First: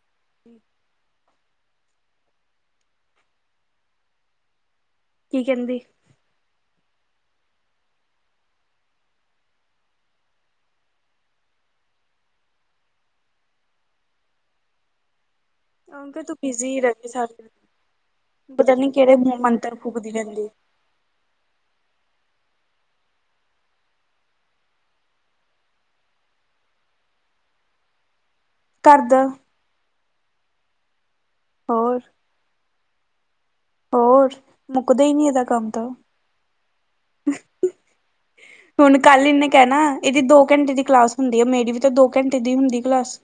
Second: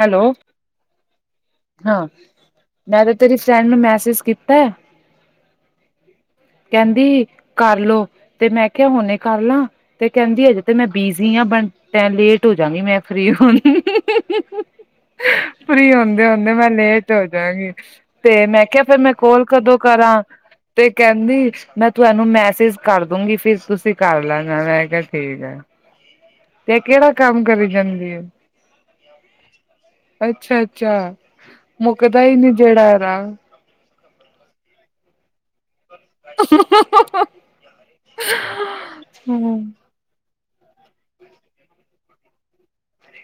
Hello [inaudible] ਹਾਂ ਮੈਂ ਤਾਂ ਤੇਰੀ ਫਰੈਂਡ ਨੂੰ ਮੈਸੇਜ ਕੀਤਾ ਕੀ ਕਹਿੰਦੀ ਕਹਿੰਦੀ ਕਰਲੋ ਤੇ ਮੈਂ ਕਿਹਾਿਆ ਹੁਨੇ ਕਰ ਲਾ ਤੇ ਕਹਿੰਦੀ ਆ ਜੇ ਤੇ ਮੈਂ ਬਿਜੀੀ ਹ ਬਣ ਲੇਟ ਹੋ ਜਾਗੀ ਮੈਂ ਫ੍ਰਰੀ ਹੋਣੀ [unintelligible] ਫਰੀ ਅੰਕਲ ਹੁੰਦੇ ਤੂੰ ਹੁੰਦੇ ਮੈਂ ਬਿਜ਼ੀ ਰਹਿੰਦੀ ਲੇਟ ਹੋ ਸਾਰਾ ਜਾਗੀ ਦਿਨ ਤੇ ਮੈਂ ਪਤਾ ਕਿਹਾ ਨੀ ਫੇਿਰ ਮੈਂ ਕਿਹੜੇ ਮੂੰਹ ਕੋਲ ਮੰਤਰ ਕਦੋਂ ਫੂਕਦੀ ਕਰਾਂ ਰਹਿੰਦੀ ਤੇ ਕਹਿੰਦੀ ਮੈਂ ਤੁਹਾਨੂੰ ਮੈਸੇਜ ਕਰ ਦੂੰਗੀ ਫਰ ਤੁਸੀਂ ਕਰ ਲੈਣਾ ਮੈਂ ਕਿਹਾ ਠੀਕ ਆ ਤੇ ਕਿਹੜਾ ਕੰਮ ਕਰੀ ਜਾਂਦੀ ਆ ਘਰ ਦਾ ਅੱਛਾ ਅੱਛਾ ਹੋਰ ਮੁੱਕਦਾ ਹੀ ਨਹੀਂੀ ਜਿਹੜਾ ਆ ਹੋਰ ਮੁੱਕਦਾ ਹੀ ਨਹੀਂੀ ਇਹਦਾ ਕੰਮ ਤਾਂ ਹੁਣ ਕੱਲ ਇਹਨੇ ਹਮ ਕਹਿਣਾ ਇਹਦੀ ਦੋ ਘੰਟੇ ਦੀ ਕਲਾਸ ਹੁੰਦੀ ਹੈ ਮੇਰੀ ਵੀ ਤਾਂ ਦੋ ਘੰਟੇ ਦੀ ਹੁੰਦੀ ਕਲਾਸ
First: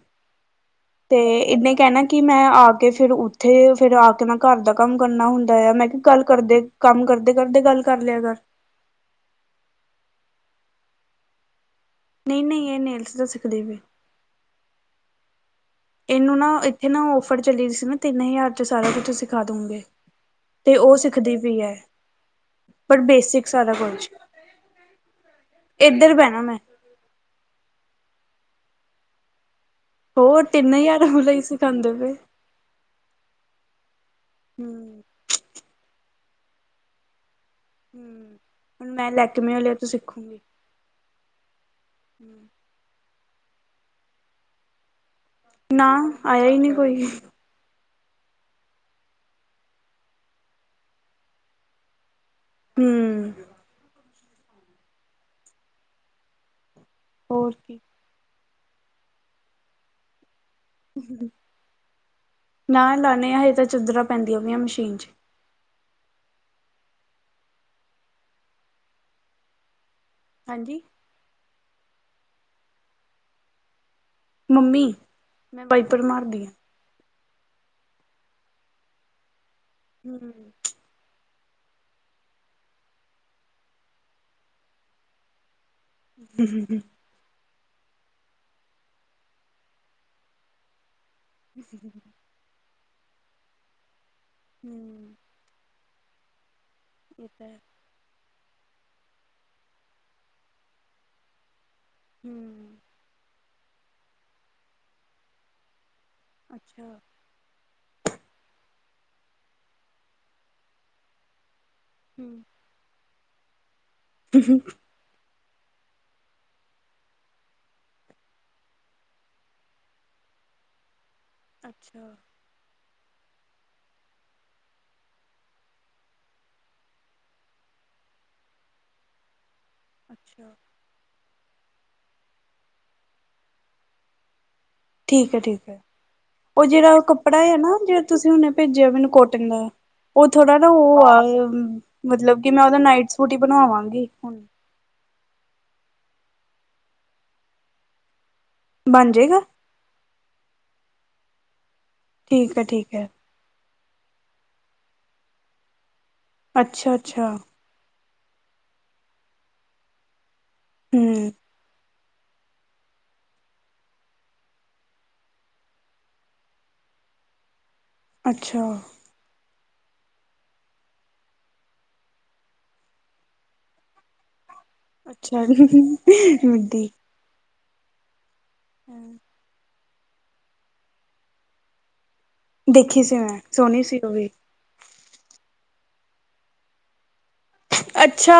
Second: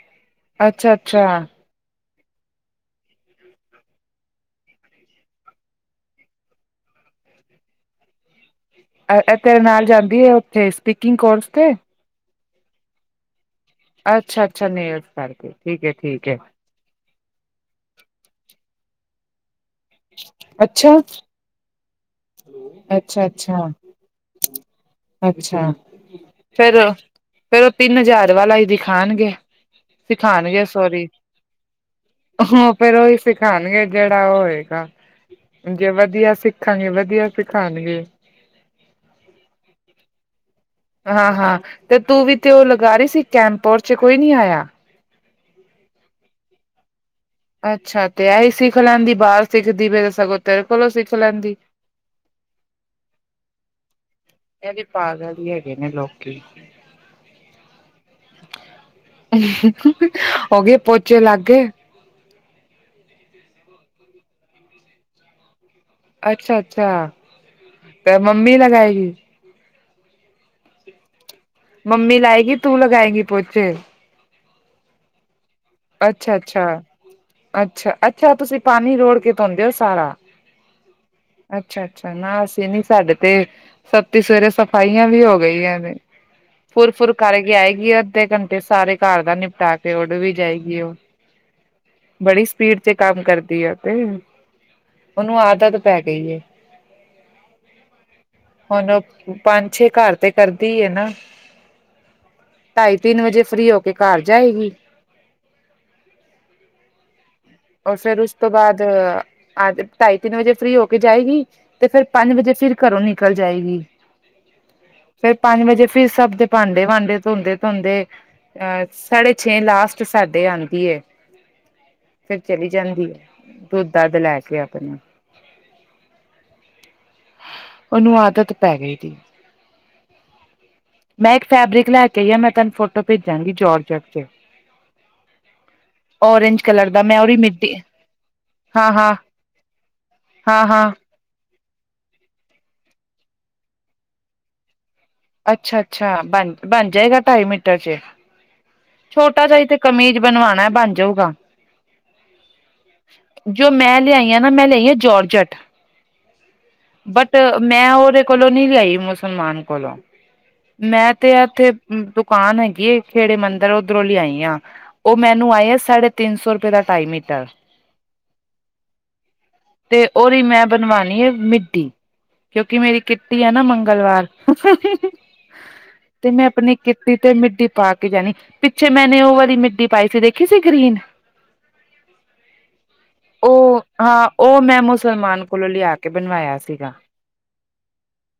ਅੱਛਾ ਤੇ ਅੱਛਾ ਇਹਨੇ ਕਹਿਣਾ ਕਿ ਮੈਂ ਆ ਕੇ ਫਿਰ ਉੱਥੇ ਫੇਿਰ ਆ ਕੇ ਮੈਂ ਘਰ ਦਾ ਕੰਮ ਕਰਨਾ ਹੁੰਦਾ ਆ ਮੈਂ ਕਿਹਾ ਗੱਲ ਕਰਦੇ ਕੰਮ ਕਰਦੇ ਕਰਦੇ ਗੱਲ ਕਰ ਲਿਆ ਕਰ ਇਹ ਤੇਰੇ ਨਾਲ ਜਾਂਦੀ ਹੈ ਉੱਥੇ ਸਪੀਕਿੰਗ ਕੋਰਸ ਤੇ ਨਹੀਂ ਨਹੀਂ ਇਹ ਨੇਲਸ ਤਾਂ ਸਿੱਖਦੇ ਵੀ ਅੱਛਾ ਅੱਛਾ ਨੌਲਜ਼ ਕਰਕੇ ਠੀਕ ਏ ਠੀਕ ਏ ਇਹਨੂੰ ਨਾ ਇੱਥੇ ਨਾ ਓਫਰ ਚੱਲ ਸੀ ਨਾ ਤਿੰਨ ਹਜ਼ਾਰ ਚ ਸਾਰਾ ਕੁਛ ਸਿਖਾ ਦਉਗੇ ਤੇ ਉਹ ਅੱਛਾ ਸਿੱਖਦੀ ਵੀ ਹੈ ਪਰ ਅੱਛਾ ਬੇਸਿਕਸ ਅੱਛਾ ਸਾਰਾ ਕੁਝ ਅੱਛਾ ਫੇਰ ਫੇਰ ਉਹ ਤਿੰਨ ਹਜ਼ਾਰ ਵਾਲਾ ਹੀ ਦਿਖਾਣਗੇ ਹੋਰ ਤਿੰਨ ਹਜ਼ਾਰਾਂ ਵਾਲਾ ਇ ਸਿਖਾਉਂਦੇ ਪਏ ਹਾਂ ਫਿਰ ਉਹੀ ਸਿਖਾਉਣਗੇ ਜਿਹੜਾ ਉਹ ਹੋਏਗਾ ਹੂੰ ਜੇ ਵਧੀਆ ਸਿੱਖਾਂਗੇਵਧ ਦੀਆ ਸਿਖਾਣਗੇ ਹੂੰ ਹੁਣ ਮੈਂ ਲੈਕਮੈਂ ਵਾਲੀਆਂ ਤੋਂ ਸਿੱਖੂੰਗੀ ਹਾਂ ਹਾਂ ਤੇ ਤੂੰ ਵੀ ਤੇ ਉਹ ਲਗਾ ਰਹੀ ਸੀ ਕੈਂਪੋਰ ਚ ਕੋਈ ਨੀ ਆਇਆ ਨਾ ਆਇਆ ਹੀ ਨਹੀਂ ਕੋਈ ਅੱਛਾ ਤੇ ਐਹੀ ਸਿੱਖ ਲੈਂਦੀ ਬਾਹਰ ਸਿੱਖਦੀ ਫੇ ਤੇ ਸਗੋਂ ਤੇਰੇ ਕੋਲੋਂ ਸਿੱਖ ਲੈਂਦੀ ਹਮ ਦੇ ਪਾਗਲ ਹੀ ਹੈਗੇ ਨੇ ਲੋਕੀ ਹੋਰ ਕੀ ਹੋਗੇ ਨਾ ਨਾ, ਨੇ ਹਜੇ ਤਾਂ ਚਦਰਰਾਂ ਪੈਂਦੀਆਂ ਵੀਆਂ ਮਸ਼ੀਨ ਚ। ਅੱਛਾ ਅੱਛਾ, ਤੇ ਮੰਮੀ ਲਗਾਏਗੀ। ਹਾਂਜੀ ਮੰਮੀ ਲਾਏਗੀ, ਤੂੰ ਲਗਾਏਂਗੀ ਪੋਚੇ। ਮੰਮੀ ਮੈਂ ਵਾਈਪਰ ਅੱਛਾ ਮਾਰਦੀ ਆ ਅੱਛਾ ਅੱਛਾ ਅੱਛਾ, ਤੁਸੀਂ ਪਾਣੀ ਰੋੜ ਕੇ ਧੋਂਦੇ ਹੋ। ਸਾਰਾ ਹੂੰ ਅੱਛਾ ਅੱਛਾ ਨਾ ਅਸੀਂ ਨੀ, ਸਾਡੇ ਤੇ ਸਤੀ ਸਵੇਰੇ ਸਫਾਈਆਂ ਵੀ ਹੋ ਗਈਆਂ ਨੇ। ਹੂੰ ਫੁਰ ਫੁਰ ਕਰਕੇ ਆਏਗੀ ਅੱਧੇ ਘੰਟੇ ਸਾਰੇ ਘਰ ਦਾ ਨਿਪਟਾ ਕੇ ਉੜ ਵੀ ਜਾਏਗੀ। ਏ ਉਹ ਕਿਸ [unintelligible] ਬੜੀ ਸਪੀਡ ਤੇ ਕੰਮ ਕਰਦੀ ਹੈ, ਔ ਤੇ। ਹੂ ਉਹਨੂੰ ਆਦਤ ਪੈ ਗਈ ਏ। ਕਿਦਾਂ ਐ ਹੁਣ, ਪੰਜ ਛੇ ਘਰ ਤੇ ਕਰਦੀ ਹੈ ਨਾ। ਹਮ [unintelligible] ਢਾਈ ਤਿੰਨ ਵਜੇ, ਫ੍ਰੀ ਹੋ ਕੇ, ਘਰ ਜਾਏਗੀ। ਅੱਛਾ ਰ ਫੇਰ ਉਸ ਤੋਂ ਬਾਅਦ, ਢਾਈ ਤਿੰਨ ਵਜੇ ਫ੍ਰੀ ਹੋ ਕੇ ਜਾਏਗੀ। ਤੇ ਫਿਰ ਪੰਜ ਵਜੇ, ਫਿਰ ਘਰੋਂ ਨਿਕਲ ਜਾਏਗੀ। ਹੂ ਫਿਰ ਪੰਜ ਵਜੇ, ਫਿਰ ਸਭ ਦੇ ਭਾਂਡੇ ਵਾਂਡੇ ਧੋਂਦੇ ਧੋਂਦੇ ਅਹ, ਸਾਢੇ ਛੇ ਲਾਸਟ ਸਾਡੇ ਆਉਂਦੀ ਏ। ਅੱਛਾ ਫਿਰ ਚਲੀ ਜਾਂਦੀ ਆ, ਦੁੱਧ ਦੱਧ ਲੈ ਕੇ ਆਪਣੇ। ਉਹਨੂੰ ਆਦਤ ਪੈ ਗਈ ਦੀ ਅੱਛਾ ਮੈਂ ਇੱਕ ਫੈਬਰਿਕ ਲੈ ਕੇ ਆਈ ਆਂ, ਮੈਂ ਤੈਨੂੰ ਫੋਟੋ ਭੇਜਾਂਗੀ, ਜੋਰਜਟ ਚ। ਠੀਕ ਹੈ ਠੀਕ ਹੈ, ਔਰਂਜ ਉਹ ਕਲਰ ਜਿਹੜਾ ਦਾ ਮੈਂ ਉਹਦੀ ਕੱਪੜਾ ਐ ਮਿੱਡੀ ਨਾ, ਜੇੜਾ ਤੁਸੀਂ ਹੁਣੇ ਭੇਜਿਆ ਹਾਂ ਮੈਨੂੰ, ਹਾਂ ਕੋਟਨ ਦਾ ਉਹ ਥੋੜਾ ਹਾਂ ਨਾ ਹਾਂ ਉਹ ਆ, ਮਤਲਬ ਕਿ ਮੈਂ ਉਹਦਾ ਨਾਈਟ ਸੂਟ ਹੀ ਬਣਵਾਵਾਂਗੀ ਹੁਣ। ਅੱਛਾ ਅੱਛਾ, ਬਣ ਬਣ ਜਾਏਗਾ ਢਾਈ ਮੀਟਰ ਚ। ਬਣ ਜਾਏਗਾ ਛੋਟਾ ਜਿਹਾ ਹੀ, ਤੇ ਕਮੀਜ਼ ਬਣਵਾਣਾ, ਬਣ ਜਾਊਗਾ। ਠੀਕ ਹੈ ਠੀਕ ਹੈ ਜੋ ਮੈਂ ਲਿਆਈ ਆਂ ਨਾ, ਮੈਂ ਲਿਆਈ ਆ ਜੋਰਜਟ, ਅੱਛਾ ਅੱਛਾ ਬਟ ਮੈਂ ਉਹਦੇ ਕੋਲੋਂ ਨੀ ਲਈ ਮੁਸਲਮਾਨ ਕੋਲੋਂ, ਮੈਂ ਹਮ ਤੇ ਇੱਥੇ ਦੁਕਾਨ ਹੈਗੀ ਏ, ਖੇੜੇ ਮੰਦ ਮੈਂ ਔਦਰੋ ਲਿਆਈ ਆਂ, ਉਹ ਮੈਨੂੰ ਆਏ ਆ, ਸਾਢੇ ਤਿੰਨ ਸੌ ਰੁਪਏ ਦਾ ਟਾਈ ਮੀਟਰ ਅੱਛਾ ਤੇ ਉਹਦੀ ਮੈਂ ਬਣਵਾਣੀ ਹੈ, ਮੀਡੀ। ਕਿਉਂਕਿ ਮੇਰੀ ਕਿੱਟੀ ਐ ਨਾ ਮੰਗਲਵਾਰ ਅੱਛਾ ਜੀ, ਮੀਡੀ ਬੀ ਤੇ ਮਿੱਡੀ ਪਾ ਕੇ ਜਾਣੀ, ਪਿੱਛੇ ਮੈਨ ਉਹ ਵਾਲੀ ਮਿੱਡੀ ਪਾਈ ਸੀ, ਦੇਖੀ ਸੀ ਗ੍ਰੀਨ। ਦੇਖੀ ਸੀ ਮੈਂ ਉਹ, ਸੋਹਣੀ ਸੀ ਹਾਂ, ਵੀ ਉਹ ਮੈਂ ਸਲਮਾਨ ਕੋਲੋਂ ਲਿਆ ਕੇ, ਬਣਵਾਇਆ ਸੀਗਾ। ਅੱਛਾ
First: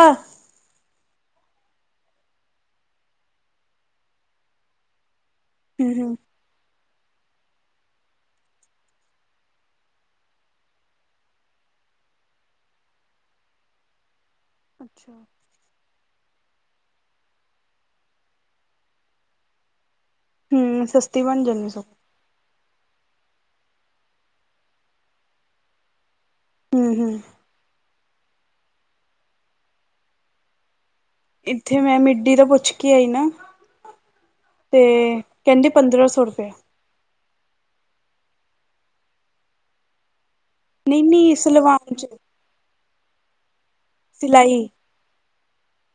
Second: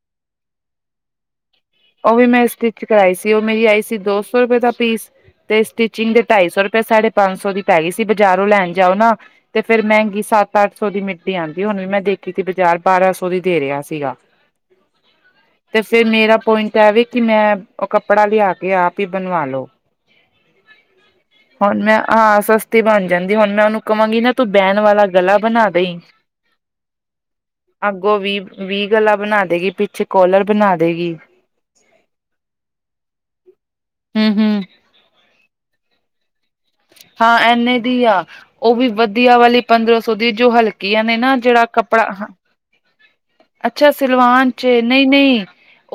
ਉਹ ਵੀ ਮੈਂ ਸਟਿਚ ਕਰਵਾਾਈ ਸੀ, ਉਹ ਮੇਰੀ ਆਈ ਸੀ ਦੋ ਸੌ ਰੁਪਏ ਦਾ ਪੀਸ। ਤੇ ਹਮ ਸਟਿਚਿੰਗ ਹਮ ਦੇ ਢਾਈ ਸੌ ਰੁਪਏ, ਸਾਢੇ ਪੰਜ ਸੌ ਦੀ ਪੈ ਗਈ ਸੀ, ਬਾਜ਼ਾਰੋਂ ਲੈਣ ਜਾਓ ਨਾ ਤੇ ਫਿਰ ਮਹਿੰਗੀ ਸੱਤ ਅੱਠ ਸੌ ਦੀ ਮਿੱਟੀ ਆਉਂਦੀ, ਹੁਣ ਵੀ ਮੈਂ ਦੇਖੀ ਸੀ ਬਾਜ਼ਾਰ, ਬਾਰਾਂ ਸੌ ਦੀ ਦੇ ਰਿਹਾ ਸੀਗਾ। [unintelligible] ਅੱਛਾ ਤੇ ਫੇਿਰ ਮੇਰਾ ਪੁਆਇੰਟ ਐਵੇ ਕਿ ਮੈਂ ਉਹ ਕੱਪੜਾ ਲਿਆ ਕੇ ਆਪ ਹੀ ਬਣਵਾ ਲੋ ਹੂੰ ਸਸਤੀ ਬਣ ਜਾਂਦੀ ਹੁਣ ਸਗੋਂ ਮੈਂ ਹਾਂ ਸਸਤੀ ਬਣ ਜਾਂਦੀ ਹੁਣ ਮੈਂ ਉਹਨੂੰ ਕਹਾਂਗੀ ਨਾ ਤੂੰ ਬੈਨ ਵਾਲਾ ਗਲਾ ਬਣਾ ਦਈ ਹਮ ਹਮ ਅੱਗੋਂ ਵੀ ਗਲਾਾਂ ਬਣਾ ਦੇਗੀ ਪਿੱਛੇ ਕੋਲਰ ਬਣਾ ਦੇਗੀ ਇੱਥੇ ਮੈਂ ਮਿੱਡੀ ਦਾ ਪੁੱਛ ਕੇ ਆਈ ਨਾ ਹੂੰ ਹੂੰ ਅਤੇ ਕਹਿੰਦੀ ਪੰਦਰਾਂ ਸੌ ਰੁਪਆ ਹਾਂ ਐਨੇ ਦੀ ਆ ਉਹ ਵੀ ਵਧੀਆ ਵਾਲੀ ਪੰਦਰਾਂ ਸੌ ਦੀ ਜੋ ਹਲਕੇ ਨਹੀਂ ਹਲਕੀਆਂ ਨੇ ਨਾ ਨਹੀਂ ਜਿਹੜਾ ਸਲਵਾਨ ਚ ਕੱਪੜਾ ਅੱਛਾ ਸਲਵਾਨ ਚ ਸਿਲਾਈ ਨਹੀਂ ਨਹੀਂ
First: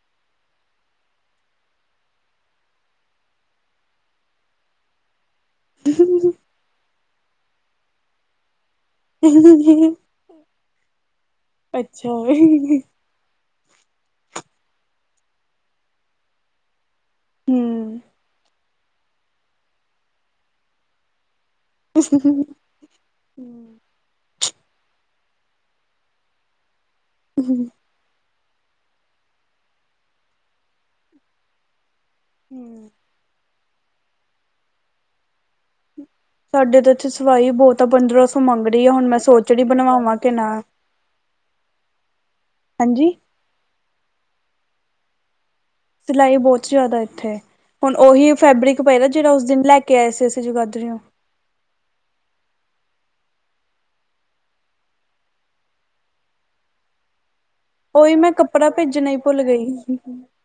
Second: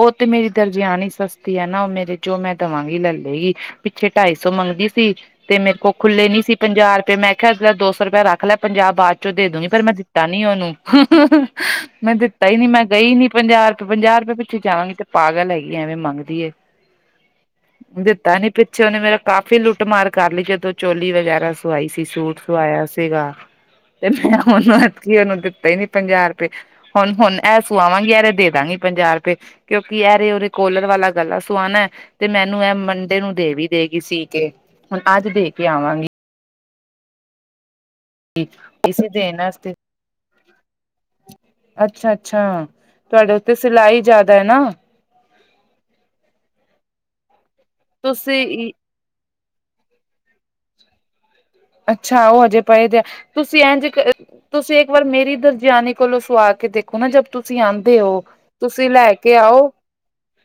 ਉਹ ਤੇ ਮੇਰੀ ਦਰਜਿਆਾਨ ਹੀ ਸਸਤੀ ਹੈ ਨਾ ਉਹ ਮੇਰੇ ਚੋਂ ਮੈਂ ਦੇਵਾਂਗੀ ਲੈ ਲੇਗੀ ਪਿੱਛੇ ਢਾਈ ਸੌ ਮੰਗਦੀ ਸੀ ਤੇ ਮੇਰੇ ਕੋਲ ਖੁੱਲੇ ਨੀ ਸੀ ਪੰਜਾਹ ਰੁਪਏ ਮੈਂ ਕਿਹਾਿਆ ਇਸਦਾ ਦੋ ਸੌ ਰੁਪਇ ਰੱਖ ਲਿਆ ਪੰਜਾਬ ਬਾਅਦ ਚੋਂ ਦੇ ਦੂਗੀ ਪਰ ਮੈਂ ਦਿੱਤਾ ਨੀ ਉਹਨੂੰ ਅੱਛਾ ਮੈਂ ਦਿੱਤਾ ਹੀ ਨੀ ਹੂੰ ਮੈਂ ਗਈ ਨੀ ਪੰਜਾਹ ਰੁਪਏ ਪੰਜਾਹ ਰੁਪਏ ਪਿੱਛੇ ਜਾਵਾਂਗੀ ਤੇ ਪਾਗਲ ਹੈਗੀ ਐਵੇਂ ਮੰਗਦੀ ਏ ਹੂੰ ਦਿੱਤਾ ਨੀ ਪਿੱਛੇ ਉਹਨੇ ਮੇਰਾ ਕਾਫ਼ੀ ਲੁੱਟਮਾਰ ਕਰ ਲਈ ਜਦੋਂ ਚੋਲੀ ਵਗੈਰਾ ਸਵਾਈ ਸੀ ਸੂਟ ਸਵਾਇਆ ਸੀਗਾ ਤੇ ਮੈਂ ਹੁਣ ਐਕ ਉਹਨੂੰ ਦਿੱਤਾ ਹੀ ਨੀ ਪੰਜਾਹ ਰੁਪਏ ਹੁਣ ਹੁਣ ਐਸੂ ਆਵਾਂਗੀ ਯਾਰ ਦੇ ਦਾਂਗੀ ਪੰਜਾਹ ਰੁਪਏ ਕਿਉਂਕਿ ਐਰੇ ਉਓਰੇ ਕੋਲਰ ਵਾਲਾ ਗੱਲਾਂ ਸੁਆਣਾ ਤੇ ਮੈਨੂੰ ਇਹ ਹੂੰ ਮੰ ਡੇ ਨੂੰ ਦੇਵ ਦੇਗੀਈ ਸੀ ਕੇ ਹੁਣ ਅੱਜ ਦੇ ਕੇ ਆਵਾਂਗੀ ਸਾਡੇ ਤਾਂ ਇੱਥੇ ਸਵਾਂਈ ਬਹੁਤ ਆ ਪੰਦਰਾਂ ਮੰਗਣੀ ਆ ਇਸੇ ਹੁਣ ਮੈਂ ਦੇਣ ਸੋਚਣੀ ਵਾਸਤੇ ਬਣਵਾਵਾਂ ਕਿ ਨਾ ਅੱਛਾ ਅੱਛਾ ਹਾਂਜੀ ਤੁਹਾਡੇ ਉੱਤੇ ਸਿਲਾਈ ਜ਼ਿਆਦਾ ਹੈ ਨਾ ਸਿਲਾਈ ਬਹੁਤ ਜ਼ਿਆਦਾ ਇੱਥੇ ਹੁਣ ਉਹੀ ਤੁਸੀਂ ਫੈਬਰਿਕ ਪਏਦਾ ਜਿਹੜਾ ਉਸ ਦਿਨ ਲੈ ਕੇ ਆਏ ਸੀ ਅਸੀਂ ਜਗਾਦਰੀਓ ਅੱਛਾ ਉਹ ਹਜੇ ਪਏ ਜ ਆ ਤੁਸੀਂ ਇਂ ਜ ਤੁਸੀਂ ਇੱਕ ਵਾਰ ਮੇਰੀ ਦਰਜਿਆਨੀ ਕੋਲੋਂ ਸੁਆ ਕੇ ਦੇਖੋ ਨਾ ਜ ਤੁਸੀਂ ਆਉਂਦੇ ਉਹੀ ਹੋ ਮੈਂ ਕੱਪੜਾ ਤੁਸੀਂ ਭੇਜਣਾ ਲੈ ਹੀ ਕੇ ਭੁੱਲ ਗਈ ਆਓ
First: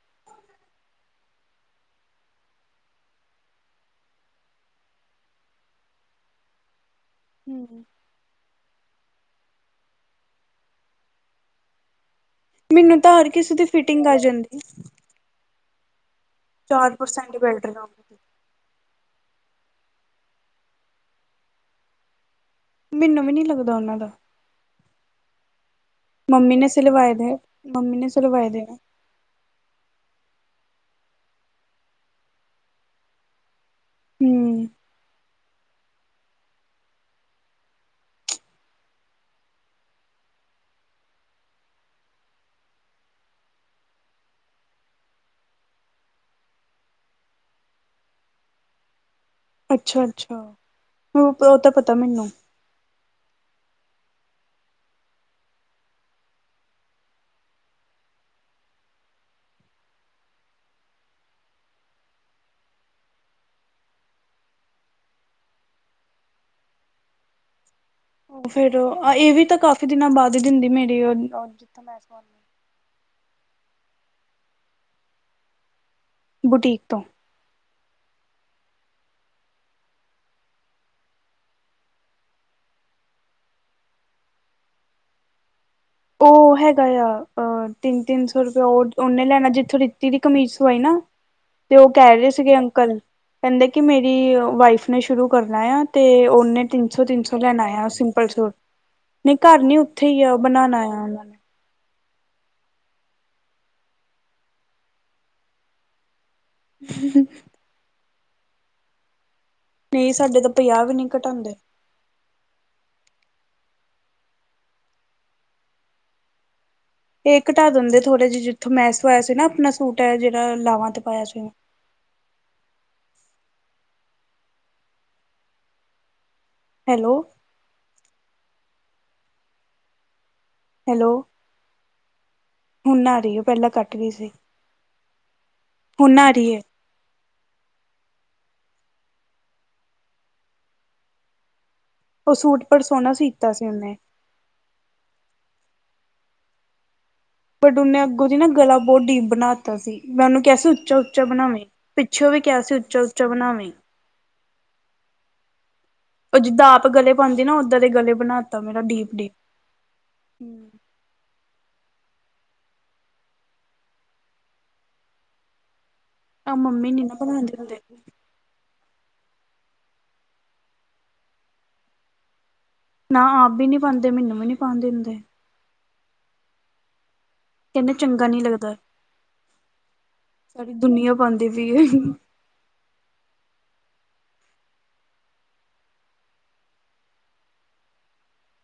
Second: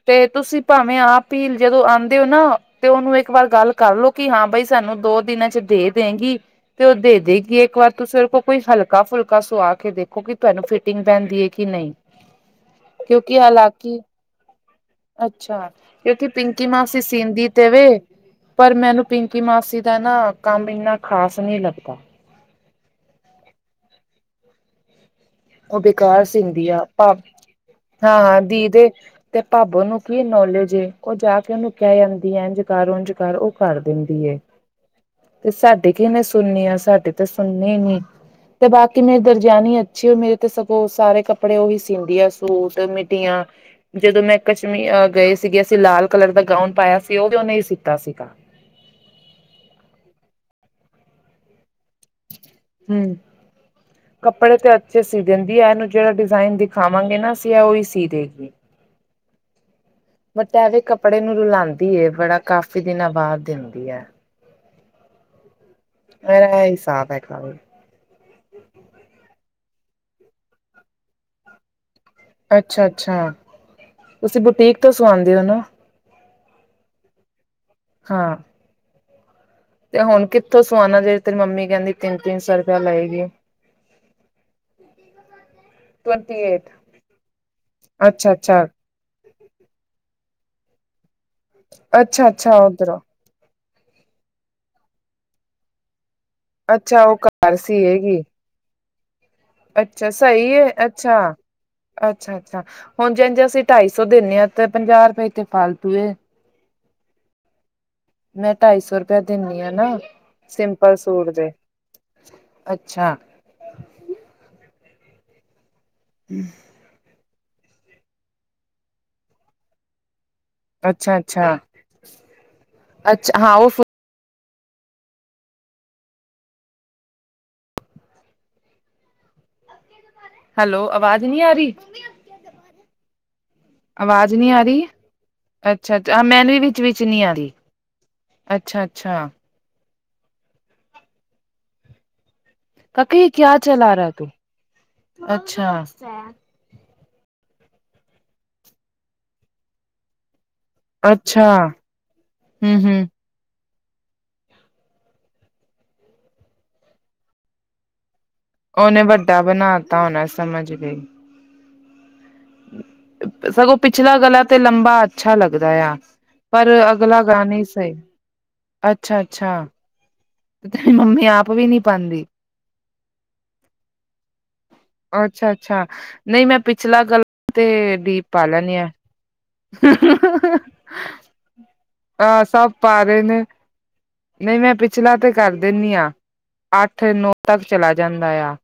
ਤੇ ਤੁਸੀਂ ਭਾਵੇਂ ਆਪ ਹੀ ਜਦੋਂ ਆਉਂਦੇ ਹੋ ਨਾ ਤੇ ਉਹਨੂੰ ਇੱਕ ਵਾਰ ਗੱਲ ਕਰਲੋ ਕਿ ਹਾਂ ਬਾਈ ਸਾਨੂੰ ਦੋ ਦਿਨਾਂ ਚ ਦੇ ਦੇਗੀ ਤੇ ਉਹ ਦੇ ਦੇਗੀ ਇੱਕ ਵਾਰ ਤੂੰਂ ਕੋਈ ਹਲਕਾ ਫੁਲਕਾ ਸੁਆ ਕੇ ਦੇਖੋ ਕਿ ਤੁਹਾਨੂੰ ਫਿਟਿੰਗ ਪੈਂਦੀ ਹੈ ਕਿ ਨਹੀਂ ਮੈਨੂੰ ਤਾਂ ਹਰ ਕਿਉਂਕਿ ਕਿਸੇ ਦੀ ਹਾਲਾਂਕਿ ਫਿਟਿੰਗ ਆ ਜਾਂਦੀ ਅੱਛਾ ਕਿਉਂਕਿ ਪਿੰਕੀ ਚਾਰ ਮਾਸੀ ਪਰਸੈਂਟ ਸੀਦੀ ਬੈਲਟ ਤੇ ਵ ਪਰ ਮੈਨੂੰ ਪਿੰਕੀ ਮਾਸੀ ਦਾ ਨਾ ਕੰਮ ਇੰਨਾ ਖ਼ਾਸ ਨਹੀਂ ਲੱਗਦਾ ਮੈਨੂੰ ਵੀ ਨੀ ਲੱਗਦਾ ਉਹਨਾਂ ਦਾ ਉਹ ਬੇਕਾਰ ਮੰਮੀ ਸਿੰਦੀ ਨੇ ਆ ਸਿਲਵਾਏ ਦੇ ਮੰਮੀ ਨੇ ਸਿਲਵਾਏ ਦੇ ਤੇ ਭਾਬੋ ਨੂੰ ਕੀ ਨੌਲੇਜ ਉਹ ਜਾ ਕੇ ਉਹਨੂੰ ਕਹਿ ਜਾਂਦੀ ਇੰਝ ਕਰ ਉੰਝ ਕਰ ਉਹ ਕਰ ਦਿੰਦੀ ਹੈ ਹੂੰ ਤੇ ਸਾਡੇ ਕਿਨੇ ਸੁਣਨੀ ਆ ਸਾਡੇ ਤਾਂ ਸੁਣਨੀ ਨੀ ਤੇ ਬਾਕੀ ਮੇਰੀ ਦਰਜਾਨੀ ਅੱਛੀ ਹੋ ਮੇਰੇ ਤੇ ਸਗੋਂ ਸਾਰੇ ਕੱਪੜੇ ਓਹੀ ਸੀਂਦੀ ਆ ਸੂਟ ਮਿੱਡੀਆਂ ਜਦੋਂ ਮੈਂ ਕਸ਼ਮੀਹ ਗਏ ਸੀਗੇ ਅਸੀਂ ਲਾਲ ਕਲਰ ਦਾ ਗਾਊਨ ਪਾਇਆ ਸੀ ਉਹ ਵੀ ਉਹਨੇ ਹੀ ਸੀਤਾ ਸੀਗਾ ਅੱਛਾ ਅੱਛਾ ਉਹ ਤਾਂ ਪਤਾ ਮੈਨੂੰ ਹਮ ਕੱਪੜੇ ਤੇ ਅੱਛੇ ਸੀ ਦਿੰਦੀ ਆ ਇਹਨੂੰ ਜਿਹੜਾ ਡਿਜ਼ਾਇਨ ਦਿਖਾਵਾਂਗੇ ਨਾ ਅਸੀਂ ਇਹ ਉ ਹੀ ਸੀ ਦੇਗੀ ਬਟ ਕੱਪੜੇ ਨੂੰ ਰੁਲਾਉਂਦੀ ਬੜਾ ਕਾਫੀ ਦਿਨਾਂ ਬਾਅਦ ਦਿੰਦੀ ਹੈ ਮ ਸਾ ਹੈ ਕ ਫੇਰ ਇਹ ਵੀ ਤਾਂ ਕਾਫੀ ਦਿਨਾਂ ਬਾਅਦ ਹੀ ਦਿੰਦੀ ਮੇਰੀ ਜਿੱਥ ਮੈਂ ਅੱਛਾ-ਅੱਛਾ, ਤੁਸੀਂ ਬੁਟੀਕ ਤੋਂ ਸਵਾਂਦੇ ਹੋ, ਨਾ? ਬੁਟੀਕ ਤੋਂ। ਹਾਂ। ਤੇ, ਹੁਣ ਕਿੱਥੋਂ ਸਵਾਣਾ ਜੇ? ਤੇਰੀ ਮੰਮੀ ਕਹਿੰਦੀ ਤਿੰਨ-ਤਿੰਨ ਸੌ ਰੁਪਇਆ ਲਏਗੀ। [inaudible] ਉਹ ਏਟ ਹੈਗਾ ਤਾਂ, ਅ ਤਿੰਨ-ਤਿੰਨ ਸੌ ਰੁਪਇਆ ਅੱਛਾ-ਅੱਛਾ, ਉਹਨੇ ਲੈਣਾ ਜਿੱਥੋਂ ਰਿੱਤੀ ਦੀ ਕਮੀਜ਼ ਸਵਾਈ ਨਾ, ਤੇ ਉਹ ਕਹਿ ਰਹੇ ਅੱਛਾ-ਅੱਛਾ ਸੀਗੇ ਅੰਕਲ। ਉਧਰੋਂ ਕਹਿੰਦੇ ਕੀ ਮੇਰੀ ਵਾਈਫ ਨੇ ਸ਼ੁਰੂ ਕਰਨਾ ਯਾ, ਤੇ ਉਹਨ ਤਿੰਨ-ਸੋ, ਅੱਛਾ ਉਹ ਤਿੰਨ-ਸੋ ਘਰ ਲੈਣਾ ਸੀ ਤਾਂ, ਹੈਗੀ। ਸਿੰਪਲ ਸੂਟ, ਨਹੀਂ ਘਰ ਨੀ ਉੱਥੇ ਅੱਛਾ ਹੀ ਆ ਉਹ ਸਹੀ ਏ ਬਣਾਣਾ ਅੱਛਾ! ਅੱਛਾ-ਅੱਛਾ, ਹੁਣ ਜੇਂਜ ਅਸੀਂ ਢਾਈ-ਸੌ ਦਿੰਨੇ ਹਾਂ, ਤੇ ਪੰਜਾਹ-ਰੁਪਏ ਇੱਥੇ ਫਾਲਤੂ‌ ਦੇ। ਹੰ, ਹੰ ''ਮੈਂ' ਢਾਈ-ਸੌ ਰੁਪਇਆ ਦਿੰਨੀ ਆਂ, ਨਾ ਨਹੀਂ ਸਾਡੇ ਤਾਂ ਪੰਜਾਹ ਵੀ ਸਿੰਪਲ ਨਹੀਂ ਸੂਟ ਦੇ। ਘਟਾਉਂਦੇ ਅੱਛਾ। ਹੂੰ ਇਹ ਘਟਾ ਦਿੰਦੇ ਥੋੜੇ ਜਿਹੇ, ਜਿੱਥੋਂ ਮੈਂ ਸਵਾਇਆ ਸੀ ਨਾ ਆਪਣਾ ਸੂਟ। ਜਿਹੜਾ ਲਾ ਅੱਛਾ-ਅੱਛਾ, ਅੱਛਾ, ਹਾਂ ਉਹ ਹੈਲੋ। ਹੈਲੋ, ਅਵਾਜ਼ ਨਹੀਂ ਆ ਰਹੀ? ਹੁਨ ਆ ਰਹੀ ਏ, ਪਹਿਲਾਂ ਘੱਟ ਗਈ ਸੀ। ਆਵਾਜ਼ ਆ ਰੀਏ, ਅੱਛਾ, ਹੁਣ ਅੱ ਆ ਰਹੀ ਮੈਨੇ ਹੈ ਵਿੱਚ-ਵਿਚ ਨੀ ਆ ਰਹੀ। ਅੱਛਾ-ਅੱਛਾ। ਉਹ ਸੂਟ ਪਰ ਸੋਹਣਾ ਕਾਕੇ, ਸੀਤਾ ਕਿਆ ਸੀ ਚਲਾ ਉਹਨੇ ਰਹਾ ਤੂੰ? ਅੱਛਾ। ਬਟ ਉਹਨੇ ਅੱਗੋਂ ਦੀ ਨਾ, ਗਲਾ ਬਹੁਤ ਡੀਪ ਬਣਾਤਾ ਸੀ, ਮੈਂ ਉਹਨੂੰ ਕਿਹਾ ਸੀ ਉੱਚਾ-ਉੱਚਾ ਅੱਛਾ, ਬਣਾਂਵੀ ਪਿੱਛੋਂ ਵੀ ਕਿਹਾ ਸੀ, ਹੂੰ-ਹੂੰ, ਉੱਚਾ-ਉੱਚਾ ਬਣਾਵੀਂ। ਓ ਜਿੱਦਾਂ ਆਪ ਗਲੇ ਪਾਂਦੀ ਨਾ, ਓਦਾਂ ਦੇ ਗਲੇ ਬਣਾ ਤਾ ਮੇਰਾ ਉਹਨੇ ਡੀਪ ਡੀਪ ਵੱਡਾ ਬਣਾਤਾ ਹੋਣਾ, ਸਮਝ ਗਈ। ਸਗੋਂ ਪਿਛਲਾ ਗਲਾ ਤੇ ਲੰਬਾ ਅੱਛਾ ਲੱਗਦਾ ਯਾ। ਆਹ ਪਰ ਮੰਮੀ ਨੀ ਨਾ ਅਗਲਾ ਗਲ੍ਹਾ ਬਣਾਉਣ ਨਹੀ ਦਿੰਦੇ ਸਹੀ, ਅੱਛਾ-ਅੱਛਾ। ਤੇਰੀ ਮੰਮੀ ਆਪ ਵੀ ਨੀ ਪਾਂਦੀ। ਨਾ ਆਪ ਵੀ ਨੀ ਪਾਂਦੇ, ਮੈਨੂੰ ਵੀ ਨੀ ਪਾਣ ਦਿੰਦੇ। ਅੱਛਾ-ਅੱਛਾ, ਨਹੀਂ ਮੈਂ ਪਿਛਲਾ ਗੱਲਾ ਕਹਿੰਦੇ ਤੇ ਡੀਪ ਚੰਗਾ ਨੀ ਪਾ ਲੱਗਦਾ ਲੈਨੀ ਆਂ। ਸਾਰੀ ਦੁਨੀਆਂ ਪਾਉਂਦੀ ਪਈ ਹੈ ਹਹ ਸਭ ਪਾ ਰਹੇ ਨੇ। ਨਹੀਂ, ਮੈਂ ਪਿਛਲਾ ਤੇ ਕਰ ਦਿੰਨੀ ਆਂ, ਅੱਠ-ਨੌ ਤੱਕ ਚਲਾ ਜਾਂਦਾ ਯਾ।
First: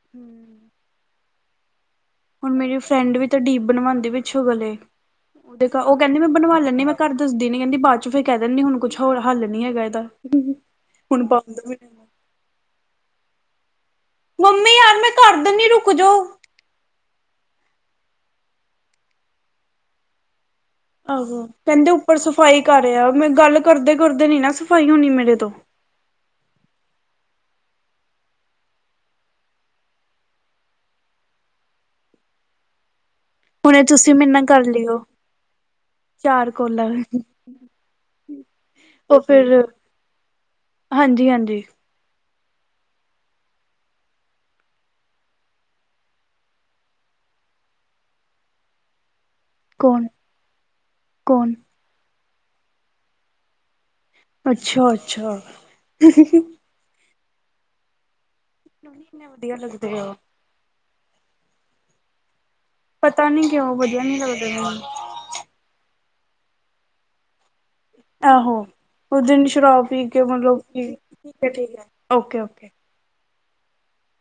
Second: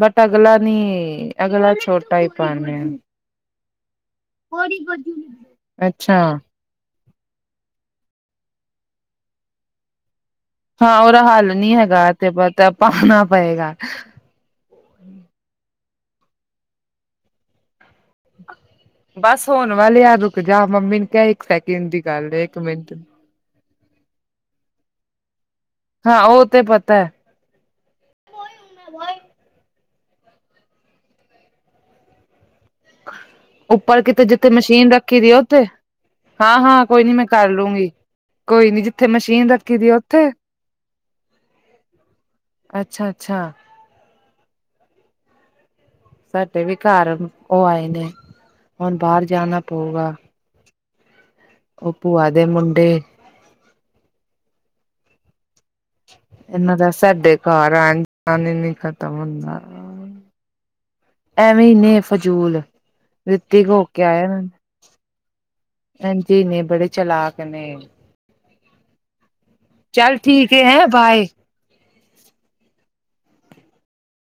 ਬਟ ਅਗਲਾ ਨਹੀਂ, ਅਗਲਾ ਛੋਟਾ ਹੀ ਹੁਣ, ਪਾਨੇ ਮੇਰੀ ਆ। ਫਰੈਂਡ ਵੀ ਤਾਂ ਡੀਪ ਬਣਵਾਉਂਦੀ ਪਿੱਛੋਂ ਗਲੇ। ਉਹ ਕਹਿੰਦੀ ਅੱਛਾ, ਮੈਂ, ਬਣਵਾ ਲੈਂਦੀ ਮੈਂ ਘਰ ਦੱਸਦੀ ਨੀ, ਕਹਿੰਦੀ ਬਾਅਦ'ਚ ਫੇਰ ਕਹਿ ਦਿੰਨੀ, ਹੁਣ ਕੁਛ ਹੋਰ ਹੱਲ ਨੀ ਹੈਗਾ ਇਹਦਾ। ਹਾਂ, ਓਰ ਹੁਣ ਹੱਲ ਪਾਉਂਦਾ ਨੀ ਵੀ ਨਹੀਂ। ਹੈਗਾ, ਤੇ ਬਤਾ ਪਾਣਾ ਪਏਗਾ। ਮੰਮੀ ਯਾਰ ਮੈਂ ਕਰ ਦਿੰਨੀ, ਰੁਕਜੋ। ਬਸ ਹੋਣ ਵਾਲੇ ਆ, ਰ ਰੁਕ ਜਾ ਮੰਮੀ ਨੇ ਕਿਹਾ ਇੱਕ ਆਹੋ, ਸੈਕਿੰਡ ਕਹਿੰਦੇ ਦੀ ਉੱਪਰ ਗੱਲ ਏ, ਇੱਕ ਸਫ਼ਾਈ ਕਰ ਮਿੰਟ ਯਾਂ, ਮੈਂ ਗੱਲ ਕਰਦੇ-ਕਰਦੇ ਨੀ ਨਾ ਸਫ਼ਾਈ ਹੋਣੀ ਮੇਰੇ ਤੋਂ। ਹਾਂ, ਉਹ ਤੇ ਪਤੈ। ਵਾਈ ਹੁਣੇ ਉੱਪਰ ਤੁਸੀਂ ਕਿਥੇ, ਮੇਰੇ ਨਾਲ ਜਿੱਥੇ ਕਰ ਮਸ਼ੀਨ ਲਿਓ ਰੱਖੀ ਦੀ ਆ, ਉੱਥੇ? ਚਾਰ ਹਾਂ-ਹਾਂ, ਕੋਲਾਂ ਕੋਈ ਨੀ ਮੈਂ ਕਰਲੂੰਗੀ, ਕੋਈ ਨੀ। ਜਿੱਥੇ ਮਸ਼ੀਨ ਰੱਖੀ ਦੀ ਹੈ ਉੱਥੇ? ਹਾਂਜੀ-ਹਾਂਜੀ। ਅੱਛਾ-ਅੱਛਾ। ਸਾਡੇ ਵੀ ਘਰ ਉਹ ਆਏ ਨੇ, ਹੁਣ ਬਾਹਰ ਜਾਣਾ ਕੋਣ, ਕੋਣ? ਓ ਭੂਆ ਦੇ ਮੁੰਡੇ। ਅੱਛਾ-ਅੱਛਾ, ਤੂਸੀ ਫਿ ਇਨਾਂ ਦਾ ਸਾਡੇ ਘਾਰ ਆਨ-ਜਾਨ ਈ ਨੀ ਖਤਮ ਇੰਨੇ ਵਧੀਆ ਹੁੰਦਾ ਲੱਗਦੇ ਆ ਐਂਵੀ ਨੇ ਫਜੂਲ, ਪਤਾ ਨੀ ਰਿਤਿਕ ਕਿਉਂ ਹੋ ਕੇ ਵਧੀਆ ਨੀ ਆਏਆ ਨ ਲੱਗਦੇ ਮੈਨੂੰ ਐਂਜੀ ਨੇ ਬੜੇ ਚਲਾਕ ਨੇ। ਆਹੋ ਓਦਨ ਵੀ ਸ਼ਰਾਬ ਪੀ ਚੱਲ ਕੇ ਠੀਕ ਮਤਲਬ ਹੈ ਕੀ, ਹੈਂ ਬਾਏ ਠੀਕ ਓਕੇ-ਓਕੇ।